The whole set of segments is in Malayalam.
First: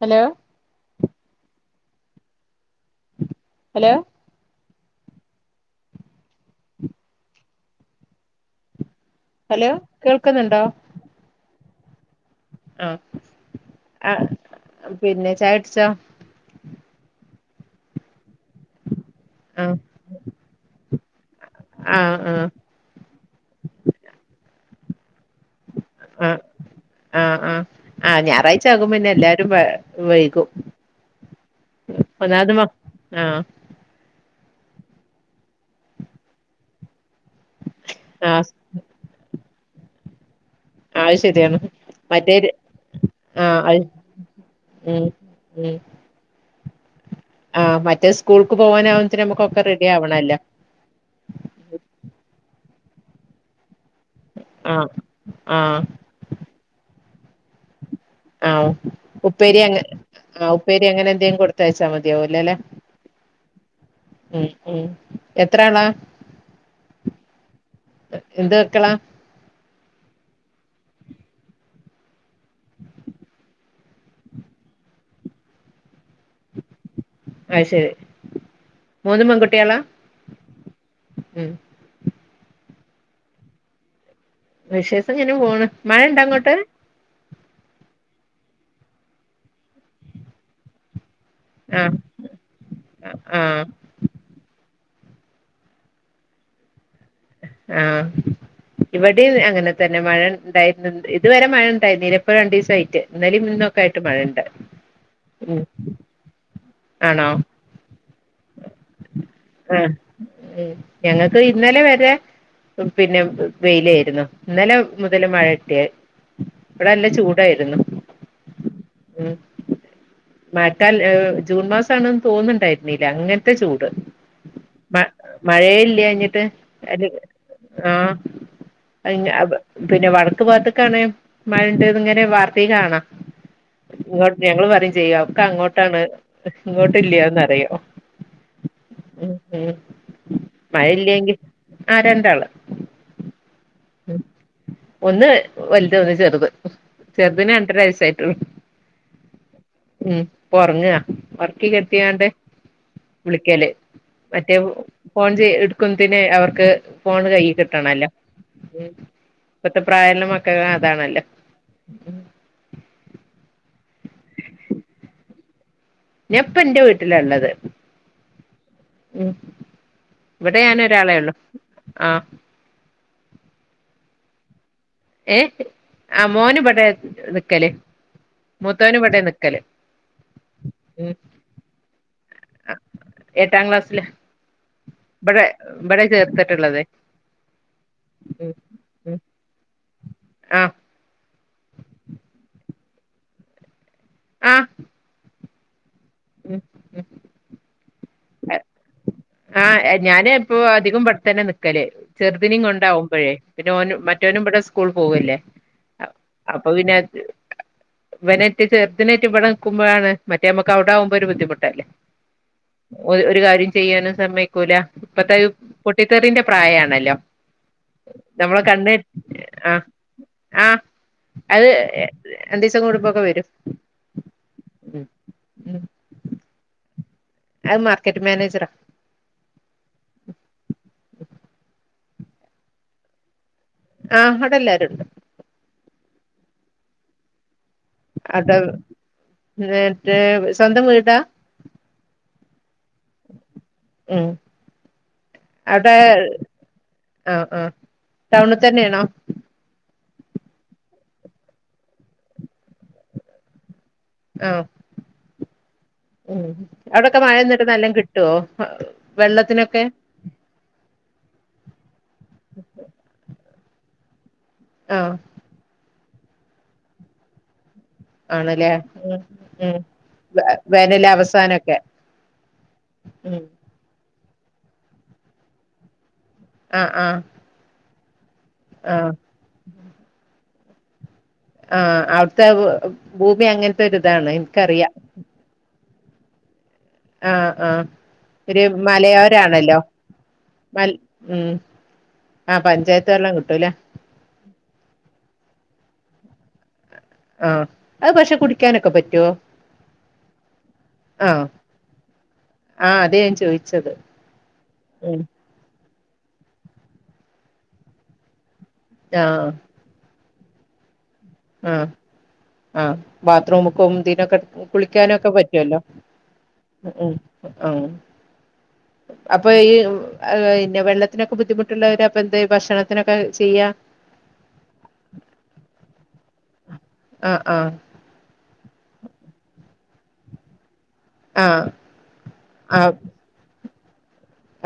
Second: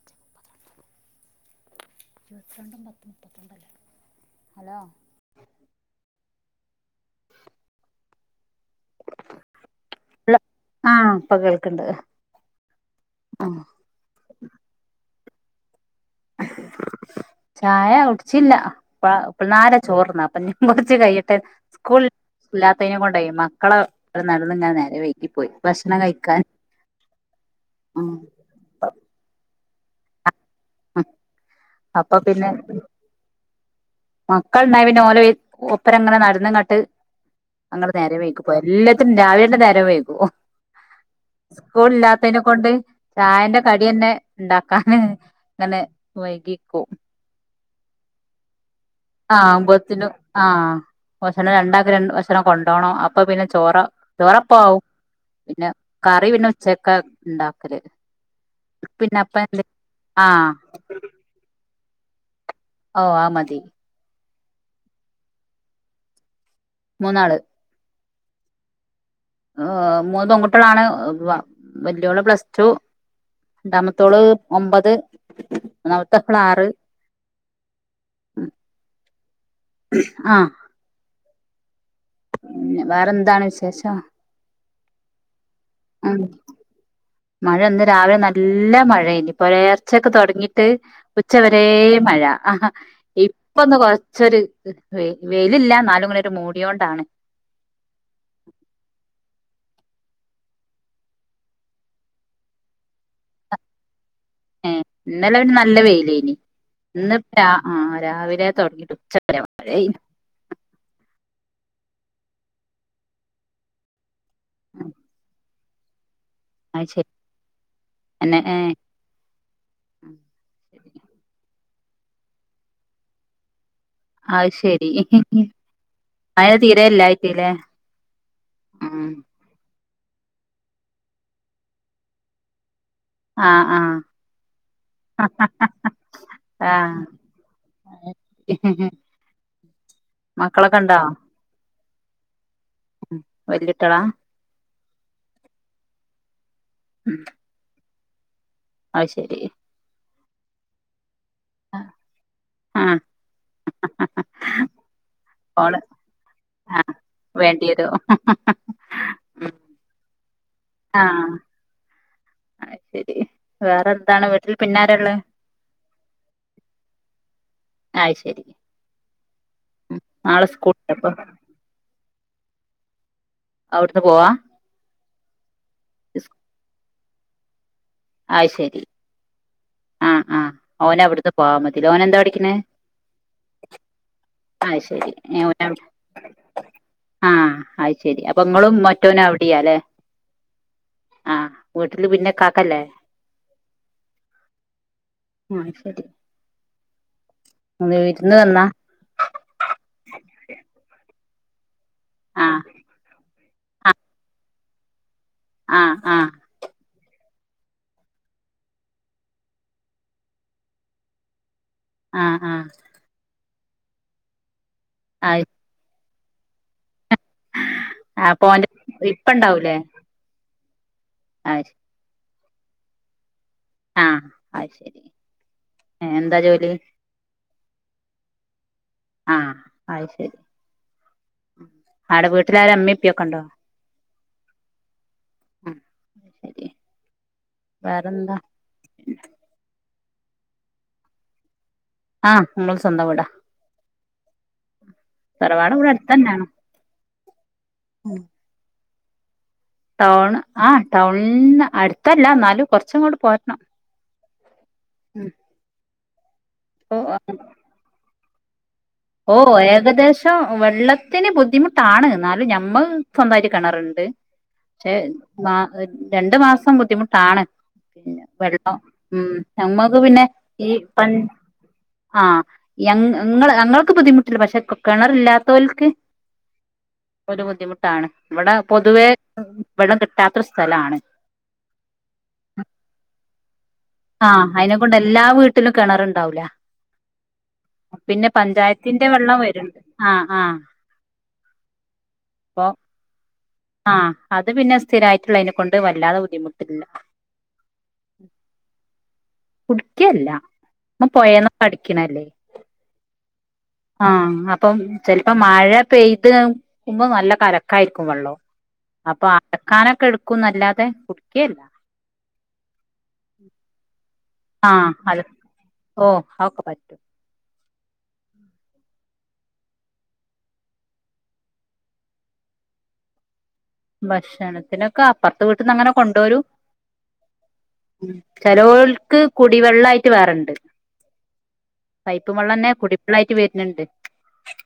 ഹലോ ഇരുപത്തിരണ്ടും പത്ത് മുപ്പത്ത ഹലോ ഹലോ ഹലോ കേൾക്കുന്നുണ്ടോ ഉണ്ട് ആ ആ പിന്നെ ചായടിച്ചോ ചായ കുടിച്ചില്ല ആഹ് ഇപ്പാളെ ചോർന്ന അപ്പൊ കൊറാച്ചെ കയിയട്ടെ റ്റ് സ്കൂൾ ആഹ് ആഹ് ഇല്ലാത്തേയനെകൊ ണ്ടേ മക്കളെ നടന്ന് ഞാനെ [unintelligible] നേരെ പോയി ഭക്ഷണം ആ കഴിക്കാൻ ആ ആ ആ ഞായറായ്ച്ച ആകുമ്പിന്നെല്ലാരും വൈകും അപ്പൊ ഒന്നാത് മക് ആ മക്കൾണ്ടായാ പിന്നെ ഓലോ ഒപ്പരങ്ങനെ നടന്നുങ്ങട്ട് അങ്ങടെ നേര വീക്കി ആഹ് പോ എല്ലാത്തിനും രാവിലെതെ നേരേ വൈകും അത് ശരിയാണ് സ്കൂൾ മറ്റേ ഇല്ലാത്തേനെകൊണ്ട് ചായേന്റെ ആഹ് അത് കടി തന്നെ ഉണ്ടാക്കാനെ ഉം അങ്ങനെ വൈകിക്കോ ആ മറ്റേ സ്കൂൾ കു ആ അമ്പത്തി നും ആ വഷന രണ്ടാ വഷനാ കൊണ്ട് ണ്ടോണോ അപ്പം പിന്നെ ചോറെ ചോറെപ്പാ ആവും ആഹ് പിന്നെ ആഹ് കറി പിന്നെ ചെക്ക ഉണ്ടാക്കലെ ആ ഉപ്പേരി അങ്ങെ ആ ആഹ് ഉപ്പേരി അങ്ങനൊക്കെ അങ്ങെ കൊടുത്തയാച്ചാൽ മതിയോ അല്ലെല്ലെ ഓ ആ മതി ഉം ഉം എത്ത്രാളാ മൂന്നാളെ എന്തെക്കുണു ഏ മൂന്നെ പെങ്കുട്ടികളാണ് വാ വല്യോള് പ്ലസ് ടു രണ്ടാമത്തോളെ ഒമ്പത് ഒന്നാമത്താളെ ആറ് അ ശരി മൂന്നും പെങ്കുട്ട് ആ ഉം വേറെന്താണ് വിശേഷം വിശേഷം ഇങ്ങനെ പോണു മയോ ഉം ണ്ടോ അങ്ങോട്ടെ മഴ ഇന്നെ രാവിലെ നല്ല മയേരുന്നു പൊലർച്ചെക്കെ തൊടങ്ങീട്ട് ആഹ് ഉച്ചവരേം മഴ ആ ആഹ് ഇപ്പൊന്ന് കൊര ച്ചൊരു വെയിലില്ല നാലു മണി വരെ മൂടിയോണ്ടാണ് ആ ഇവിടേം അങ്ങനെ തന്നെ മഴ ഉണ്ടായി ഇതുവരെ മഴ ഉണ്ടായിരുന്നു ഇപ്പോ രണ്ടീസായിട്ട് എന്നാലും ഇന്നൊക്കെ മഴണ്ട് ഉം ഇന്നലെ പിന്നെ ഉം നല്ല വെയിലേ നെ ഇന്ന് ആണോ ആ രാവിലെ [unintelligible] തുൊടങ്ങിട്ട് ഉച്ചഴ പ്പ ഇന്നലെ വരെ പിന്നെ വെയിലാ രുന്നു ഇന്നലെ മുതലെ മഴ അത് ഇവിടെ നല്ല ശരി ചൂടായിരുന്നു തന്നെ ഏഹ് മാറ്റാൽ ജൂൺ മാസാണെന്ന് തോന്നുന്നുണ്ടായിരുന്നില്ല അങ്ങനത്തെ ചൂട് അത് ശരി മ മഴേല്ലാഞ്ഞിട്ടെ മഴ തീരെ അര ഇല്ലായിട്ടില്ലേ ആ ഉം [inaudible] പിന്നെ വടക്ക് ഭാഗത്തക്കണെ മഴയിണ്ടന്ന ഇങ്ങനെ വാർത്തലേ കാണാം ആഹ് ആഹ് ഇങ്ങോട്ട് ഞങ്ങള് പറയും ചെയ്യാം ഒക്കെ അങ്ങോട്ടാണ് ഇങ്ങോട്ട് ആഹ് ഇല്ലന്ന് പറയും ഉം ഉം മക്കളൊക്കെ മഴയില്ലെങ്കിൽ ആ രണ്ടാളും വല്ലി കുട്ടികളാ ഒന്ന് വലുത ഒന്ന് ചെറുത് ചെറുതെ രണ്ടരാവയസ്സായിട്ടുള്ളു ആയ് ശരി ഉം ഉറങ്ങാ ഉറക്കികടത്തിക്കാണ്ട് ആഹ് വിളിക്കല് മറ്റേ ഫോൺ ചെയ ഓള് എടുക്കുന്നതിന് അവർക്ക് ആഹ് ഫോൺ വേണ്ടിവരും കയ്യികിട്ടണല്ലോ ഉം ഇപ്പത്തെ പ്രായല്ല മക്കൾ അതാണല്ലോ ആയ് ശരി വേറെ എന്താണ് വീട്ടിൽ പിന്നാരള്ളത് ഞാൻ ഇപ്പംഎൻറെ വീട്ടില ഉള്ളത് അത് ശരി ഉം ഉം. നാളെ ഇവിടെ ഞാനൊ സ്കൂൾണ്ടപ്പൊ ഒരാളെ ഉള്ളു ആ അവിടുന്ന് പോവാ ഏ ആ സ് മോന് ഇപടയ നിക്കല്ലേ മുത്തോന ഇപടയ നിക്കി ആ ആ ഓന് അവിടുത്ത് പോവാൻ മതില്ല ഓന എന്താ പണി എട്ടാം ക്ലാസില് അത് ശരി ഇവിടെ ഇവിടെ ചേർത്തിട്ടുള്ളത്. ആ അത് ശെരി അപ്പൊ നിങ്ങളും മറ്റോനും അവിടെയാല്ലെ ആ ആ വീട്ടില് പിന്നെ കാക്കല്ലേ ആ ആഹ് ശരി ഉം ഉം അതെ വീരുന്ന വന്നാ ആ ഞാൻ ഇപ്പൊ അധികം ഇപെട്ട തന്നെ നിക്കൽ ചെറുതിന ആഹ് കേണ്ടാവുമ്പോഴേ പിന്നെ ഓന മറ്റോനും ഇവിടെ സ്കൂളിപോവല്ലേ ആഹ് അ ആഹ് അപ്പൊ പിന്നെ അത് ഇവനെ ഇട്ടിട് ചെറുതിനനായിറ്റ് ഇവിടെ നിക്കുമ്പോഴാണ് മറ്റേ നമ്മുക്ക് അവിടെ ആവുമ്പോ ഒരു ബുദ്ധിമുട്ട് ആഹ് ആഹ് ഒരു കാര്യം ചെയ്യാനും സമ്മയക്കൂല ഇപ്പത്തെ അത് ഒ പൊട്ടിത്തെറിന്റെ പ്രായമാണല്ലോ അപ്പൊ നമ്മൾ ഓന്റെ കണ്ണ് ഇപ്പ ആ ഇണ്ടാവൂലേ ആ അത് രണ്ട ദിവസം കൂടുമ്പൊക്കെ വരും ആ അയ് ശരി ഉം ഉം ഏ എന്താ ജോലി അത് മാർക്കറ്റ് മാനേജറാ ആഹ് അത് ശരി ആടെ വീട്ടിലര ഇമ്മ ഉപ്പിയൊക്കെ ഉണ്ടോ ആ അവിടെ എല്ലരുണ്ട് ആ ശരിയ അതാ എന്നിട്ട് സ്വന്തം വീടാ ആ നമ്മൾ സ്വന്തം വീട് ആ ഉം അവിടെ ആ ആ ടൗണിൽ തന്നെയാണോ ടൗണ് ആ ടൗണന്ന് അടുത്തല്ല എന്നാലും കൊറച്ചും ഇങ്ങോടും പോരണം. ആ ഉം ഉം അവിടൊക്കെ മഴന്നിട്ട് നല്ലാം കിട്ടുവോ ഓ വെള്ളത്തിനൊക്കെ ഏകദേശം വെള്ളത്തിന് ബുദ്ധിമുട്ടാണ് എന്നാലും ഞമ്മ സ്വന്താ കിണറുണ്ട് പക്ഷെ ആഹ് [inaudible] രണ്ടു മാസം ബുദ്ധിമുട്ടാണ് പിന്നെ വെള്ളം ഉം നമ്മക്ക് പിന്നെ ഈ വേനല് അവസാനൊക്കെ ആ ഉം ങ്ങ ഞങ്ങൾക്ക് ബുദ്ധിമുട്ടില്ല പക്ഷെ കിണറല്ലാത്തോൽക്ക് ആ ആ താണ് ഇവിടെ പൊതുവേ വെള്ളം കിട്ടാത്തൊരു സ്ഥലാണ് ആ അവിടുത്തെ ഭൂമി അങ്ങനത്തെ ഒരിതാണ് എനിക്കറിയാം കിണറുണ്ടാവുല് ആഹ് ആഹ് [inaudible] വെള്ളം മലയോരാണല്ലോ വരുണ്ട് ആഹ് ആഹ് ഉം പഞ്ചായ - ആ അത് പിന്നെ സ്ഥിരായിട്ടുള്ളയ്നെ കൊണ്ട് വല്ലാതെ ബുദ്ധിമുട്ടില്ല ആ അത് പക്ഷെ കുടിക്കാനൊക്കെ പറ്റോ കുടിക്ക്യല്ല അത് പോയേന്നൊക്കെ അടിക്കണല്ലേ ആ അതേ ഞാൻ ചോദിച്ചത് ആ അപ്പം ഉം ചിലപ്പം മഴ മഴ പെയ്ത്ക്കുമ്പോ നല്ല കലക്കായിരിക്കും വള്ളം ആ അപ്പൊ അലക്കാനൊക്കെ എടു- ക്കും ന്നല്ലാതെ കുടി - ആ ആ ബാത്ത്റൂമ്ക്കും ദിനൊക്കെ ആഹ് അത് കുളിക്കാനൊക്കെ പറ്റുവല്ലോ ഓഹ് അതൊക്കെ പറ്റും ഉം ആഹ [inaudible] അപ്പൊ ഈ പിന്നെ വെള്ളത്തിനൊക്കെ ബുദ്ധിമുട്ടുള്ളവര് അപ്പൊ എന്താ ഭക്ഷണത്തിനൊക്കെ ചെയ്യാ ഭക്ഷണത്തിനൊക്കെ അപ്പുറത്തെ വീട്ട്ന്ന് അങ്ങനെ കൊണ്ടോരും ആ ആ ചെലോൽക്ക് കുടിവെള്ളായിട്ട് വേറണ്ട് ആ പൈപ്പ് വെള്ളന്നെ കുടിവെള്ളായിട്ട് വര്ന്ന്ണ്ട്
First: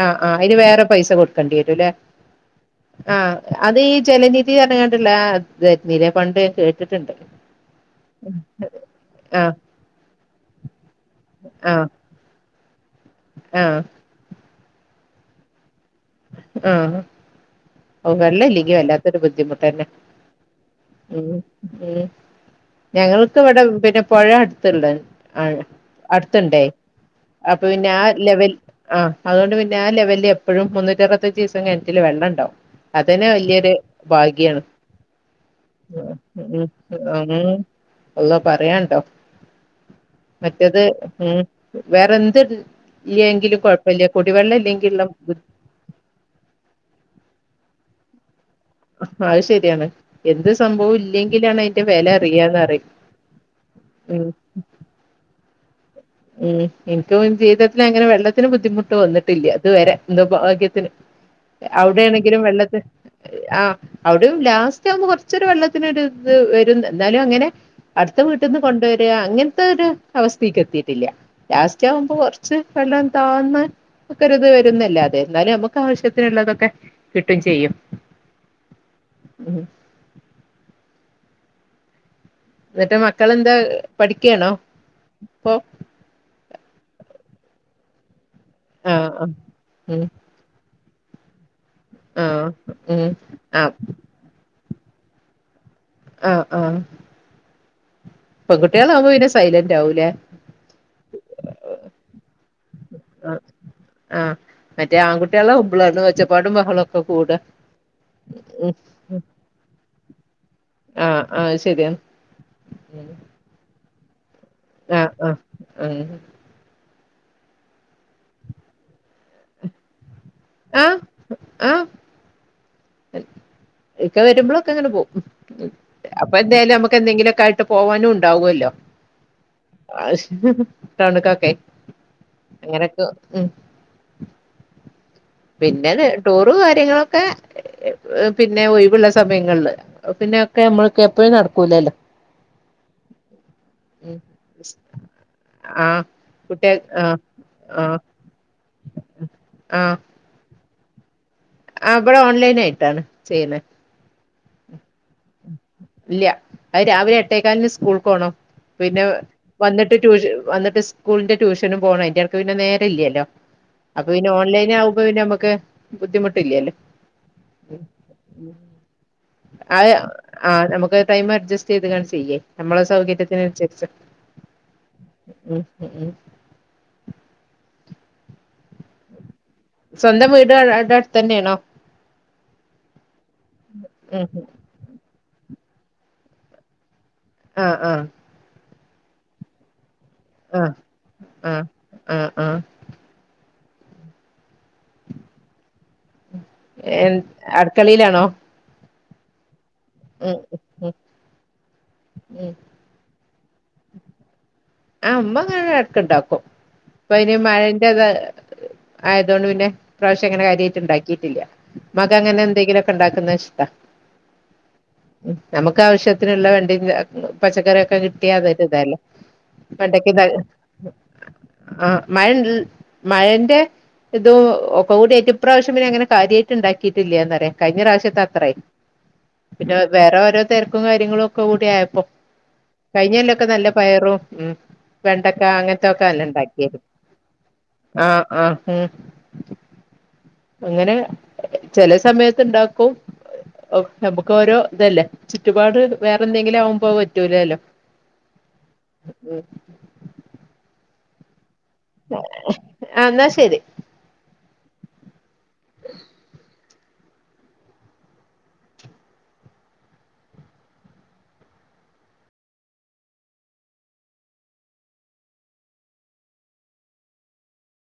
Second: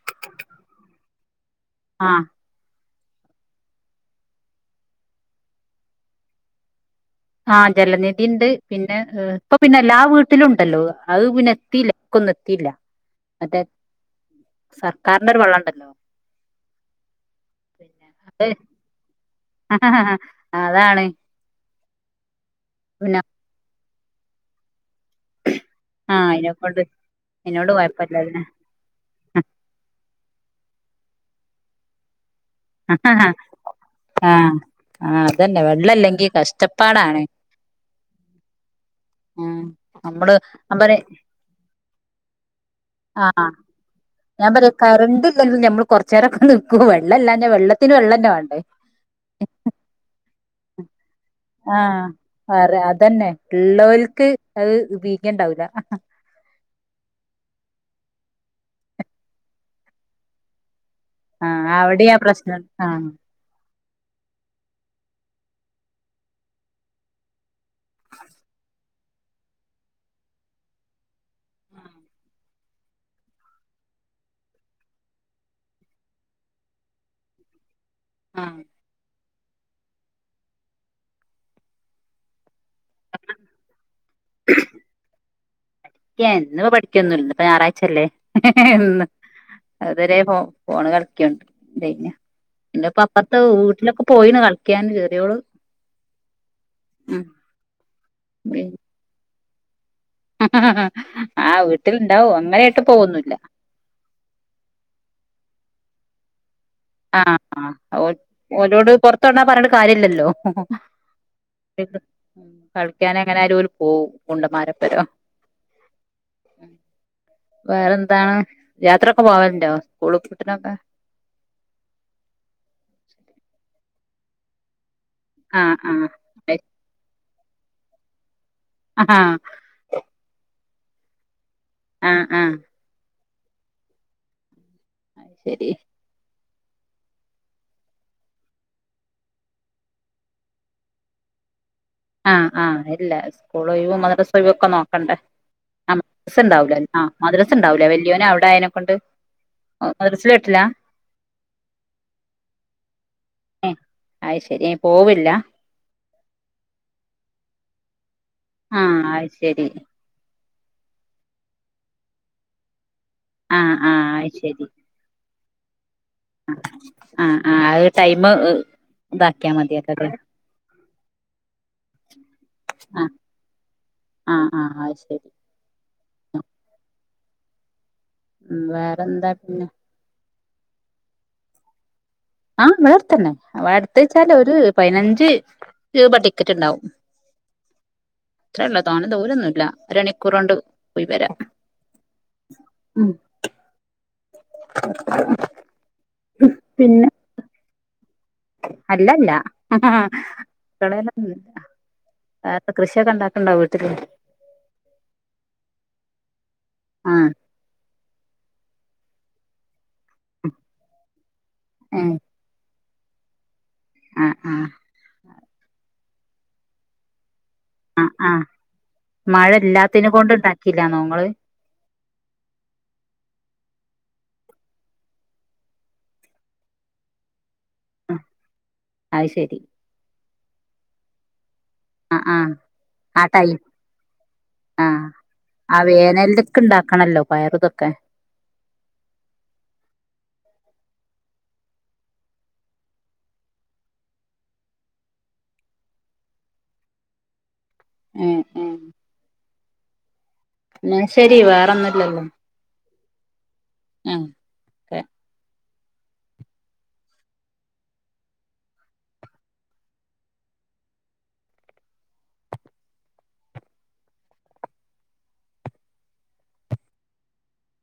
ആഹ ആഹ് അയിന് വേറെ പൈസ കൊടുക്കണ്ടി വരുംല്ലെ ആഹ് ആ അത് ഈ ജലനിധി ന്നർഞ്കാണ്ട്ള്ളെത് വന്നില്ലേ പണ്ട് കേ - ആ ജലനിധിണ്ട് പിന്നെ ആ ഇപ്പൊ പിന്നെ ല്ലാ വീട്ടിലും ഉണ്ടല്ലോ അത് പിന്നെ ആ എത്തീല്ല ക്കൊന്നും എത്തിയില്ല മറ്റേ ആ സർക്കാരിന്റെ ഒരു വള്ളംണ്ടല്ലോ ആ വെള്ള അത് ഇല്ലെങ്കി വല്ലാത്തൊരു ബുദ്ധിമുട്ടന്നെ അതാണ് ഉം ഉം പിന്നെ ഞങ്ങൾക്ക് ഇവിടെ പിന്നെ പുഴ അടുത്തുള്ള ആ ആഹ് അടുത്ത്ണ്ടേ അയിനെക്കൊണ്ട് അപ്പൊ അയിനോട് പിന്നെ ആ കൊഴപ്പല്ലല്ലേ ലെവൽ ആഹ് അതുകൊണ്ട് പിന്നെ ആ ലെവല് എപ്പോഴും മുന്നൂറ്റി അറുത്തഞ്ച് ദിവസം കിണറ്റില് വെള്ളം ഉണ്ടാവും അതന്നെ വല്യ ആഹ അതന്നെ വെള്ളല്ലെങ്കി കഷ്ടപ്പാടാണ് അള്ളോ പറയാണ്ടോ ഉം നമ്മള് ഞാൻ മറ്റത് പറയും ഉം വേറെന്ത് ആഹ് ഇല്ലേങ്കിലും കൊഴപ്പല്ല കുടിവെള്ളം ഇല്ലെങ്കിള്ള ബു- കുറച്ചേരൊക്കെ നിക്കൂ വെള്ളല്ലാഞ്ഞാ വെള്ളത്തിന് വെള്ളം തന്നെ വേണ്ടേ അത് ശരിയാണ് എന്ത് സംഭവും ഇല്ലെങ്കിലാണ് അതിന്റെ ആഹ് വില അറിയാന്ന് അറി വേറെ അതന്നെ അത് ഇള്ളോൽക്ക് അയ് ബീഗ്യം ണ്ടാവൂല ഉം ഇൻക് ജീവിതത്തില് അങ്ങനെ വെള്ളത്തിന് ബുദ്ധിമുട്ട് വന്നിട്ടില്ല ഇത് വരെ എന്തോ ഭാഗ്യത്തിന് ആഹ് അവിടിം ആ അവിടെണെങ്കിലും പ്രശ്നം വെള്ളത്തി ആഹ് ആഹ അവിടെയും ലാസ്റ്റ് ആവുമ്പോ കൊറച്ചൊരു വെള്ളത്തിന് ഒര് ഇത് വരും എന്നാലും അങ്ങനെ അടുത്ത വീട്ടിൽ നിന്ന് കൊണ്ടുവരിക അങ്ങനത്തെ ഒരു അവസ്ഥക്ക് എത്തിട്ട് ഇല്ല ലാസ്റ്റ് ആവുമ്പോ കുറച്ച് വെള്ളം താന്ന് ഒക്കരുത് വരുന്നല്ലാതെ എന്നാലും നമുക്ക് ആവശ്യത്തിനുള്ളതൊക്കെ കിട്ടും ചെയ്യും ആഹ ഉം എന്നിട്ട് മക്കളെന്താ പഠിക്കാണോ ഇപ്പൊ എന്നുപ്പോ പഠിക്കൊന്നുംഇല്ല ഇപ്പ ഞായറാഴ്ചല്ലേ ഹിഹി എന്നും ആഹ് ആഹ് ഉം ഇതരെ ഫോ- ഫോണ് കളിക്ക്യണ് എന്ത പിന്നെ ആഹ് ഇന്നിപ്പോ ഉം അപ്പറത്തെ ആഹ് വീട്ടിലൊക്കെ പോയിണ് കളി- ക്ക്യൻ ചെറിയൊള് ആഹ ആഹ പെൺകുട്യാളാവുമ്പോ പിന്നെ സൈലന്റ് ആവൂലേ ഹ്ഹ ഹ ആ വീട്ടിലുണ്ടാവും അങ്ങനെട്ടും ആ ആ മറ്റേ ആൺകുട്ടികളാവുമ്പാണ് ഒച്ചപ്പാടും ബഹ- ആഹ ആ ഉം ഓരോട് പൊറത്തൊണ്ടാ പറഞ്ഞ്ട്ട് കാര്യല്ലല്ലോ ആഹ് ആഹ് ശരിയാണ് കളിക്കാന് എങ്ങനെ ആയാലും ഓര് പോവും ആ ഗുണ്ടന്മാരെപ്പരം ആ ആ വേറെന്താണ് യാത്രയൊക്കെ പോവൽണ്ടോ സ്കൂൾ പൂട്ടിനൊക്കെ ആഹ് ആഹ് ഇക്ക വരുമ്പോഴൊക്കെ അങ്ങനെ പോവും ആഹ് ആഹ് അപ്പൊ എന്തായാലും നമ്മക്ക് എന്തെങ്കിലുമൊക്കെ ആയിട്ട് പോവാനും ണ്ടാവുല്ലോ ആഹ് തണുക്കൊക്കെ ആഹ് ആഹ് ഉം അത് ശരി പിന്നെ ടൂറ് കാര്യങ്ങളൊക്കെ പിന്നെ ഒഴിവുള്ള സമയങ്ങളില് പിന്നെക്കേ നമ്മൾക്ക എപ്പഴും നടക്കൂലല്ലോ ആഹ് ആഹ് ഇല്ല സ്കൂളും ഉം മദ്രസ ഒക്കെ നോക്കണ്ടേ ആഹ് മ്ദ്രസ ഉണ്ടാവലേ ആഹ് മദ്രസ ഉണ്ടാവൂല ആഹ് വല്യോനെ അവിടെ ആയതിനെക്കൊണ്ട് മദ്രസൽ ഇല്ല ആ ഇവിടെ ഓൺലൈൻ ആയിട്ടാണ് ചെയ്യണേ ഏഹ് അത് ശരി പോവില്ല ഇല്ല അത് രാവിലെ എട്ടേക്കാല്ന് സ്കൂൾക്ക് പോണം ആഹ് പിന്നെ അത് ശരി വന്നിട്ട് ട്യൂഷ വന്നി സ്കൂളിന്റെ ട്യൂഷനും സ്കൂളിൽ ടുഷനും പോകണം അതിന്റെർക്ക് പിന്നെ നേരം ഇല്ലല്ലോ ആഹ് ആഹ് അപ്പൊ പിന്നെ അത് ശരി ഓൺലൈൻ ആകുമ്പോ പിന്നെ നമുക്ക് ബുദ്ധിമുട്ടില്ലല്ലോ ആഹ് ആഹ് അത് ടൈം ഇതാക്കിയാ മതിയല്ലോ അത് അല്ലേ ആഹ് നമുക്ക് ടൈം അഡ്ജസ്റ്റ് ചെയ്ത് ആണം ചെയ്യേ നമ്മളെ ആഹ് സൗകര്യത്തിനനുസരിച്ച് ആഹ് ആഹ് അത് ശരി ഉം ഉം ഉം ഉ വേറെന്താ പിന്നെ സ്വന്തം വീട് അടുത്ത് തന്നെയണോ ആഹ് ഇവിടെ അടുത്ത് തന്നെ വടുത്ത വച്ചാല് ഒരു പതിനഞ്ച് രൂപ ടിക്കറ്റ് ഉണ്ടാവും ആഹ് ആഹ് അത്രല്ല തോന്നേ ദൂരൊന്നുല്ല ഒരു മണിക്കൂറ് കൊണ്ട് ആഹ് പോയി വരാം ആഹ് ആഹ് [inaudible] പിന്നെ അടുക്കളിയിലാണോ അല്ലല്ല ഉം ഉം അടുക്കളയിൽ ഉം അല്ല കൃഷിയൊക്കെ ഉണ്ടാക്ക ഉണ്ടോ വീട്ടില് ആഹ് അമ്മ അങ്ങ ഇടക്ക ഇണ്ടാക്കും അപ്പം ആഹ് ഇനി മഴ ഇത്‌ ആയതൊണ്ട് പിന്നെ ഈ പ്രാവശ്യാം അങ്ങനെ കാര്യമായിട്ട് ഉണ്ടാക്കിയിട്ടില്ല ഏഹ് ഉമ്മാക്ക് അങ്ങനെ എന്തെങ്കിലുംക്കെ ഉണ്ടാക്കുന്ന ഇഷ്ടാ ആഹ് ആഹ് നമുക്ക് ആവശ്യത്തിനുള്ള വേണ്ടി ഉണ്ടാക്കുണ് പച്ചക്കറിയൊക്കെ ആഹ് കിട്ടിയാ ആഹ് അത് ഒരിതല്ലേ മഴ ഇല്ലാത്തിനെ പണ്ടക്കെ കൊണ്ട് ഉണ്ടാക്കില്ലാന്നോ ഇങ്ങള് ആഹ് മഴ മഴന്റെ ഇതും ഒക്ക കൂടി ഏറ്റവുംപ്രാവശ്യം പിന്നെ അങ്ങനെ കാര്യമായിട്ട് ഉണ്ടാക്കിയിട്ടില്ലാ പറേ കഴിഞ്ഞ പ്രാവശ്യത്തെ അത്രയും അത് ശെരി പിന്നെ വേറെ ഓരോ തിരക്കും കാര്യങ്ങളും ഒക്കെ തി ക്ക്ക്കൊ ആയപ്പോ ആഹ് ആഹ് ആ കഴിഞ്ഞല്ലൊക്കെ ടൈം നല്ല പയറും ഉം ആഹ് വെണ്ടക്ക ആ അങ്ങനത്തെൊക്കെ അല്ല വേനൽക്ക് ഇണ്ടാക്കിയും ഇണ്ടാക്കണല്ലോ പയറുതൊക്കെ ആഹ് ആഹ് ഉം അങ്ങനെ ചില സമയത്ത് ഉണ്ടാക്കും ഓ നമുക്ക് ഓരോ ഇതല്ലേ ചുറ്റുപാട് വേറെ എന്തെങ്കിലും ആകുമ്പോ പറ്റൂലല്ലോ ഏഹ് ഏഹ് ഉം എന്ന ശരി വേറെൊന്നുംല്ലല്ലോ ആ എന്നാ ശരി ആഹ് ഒക്കെ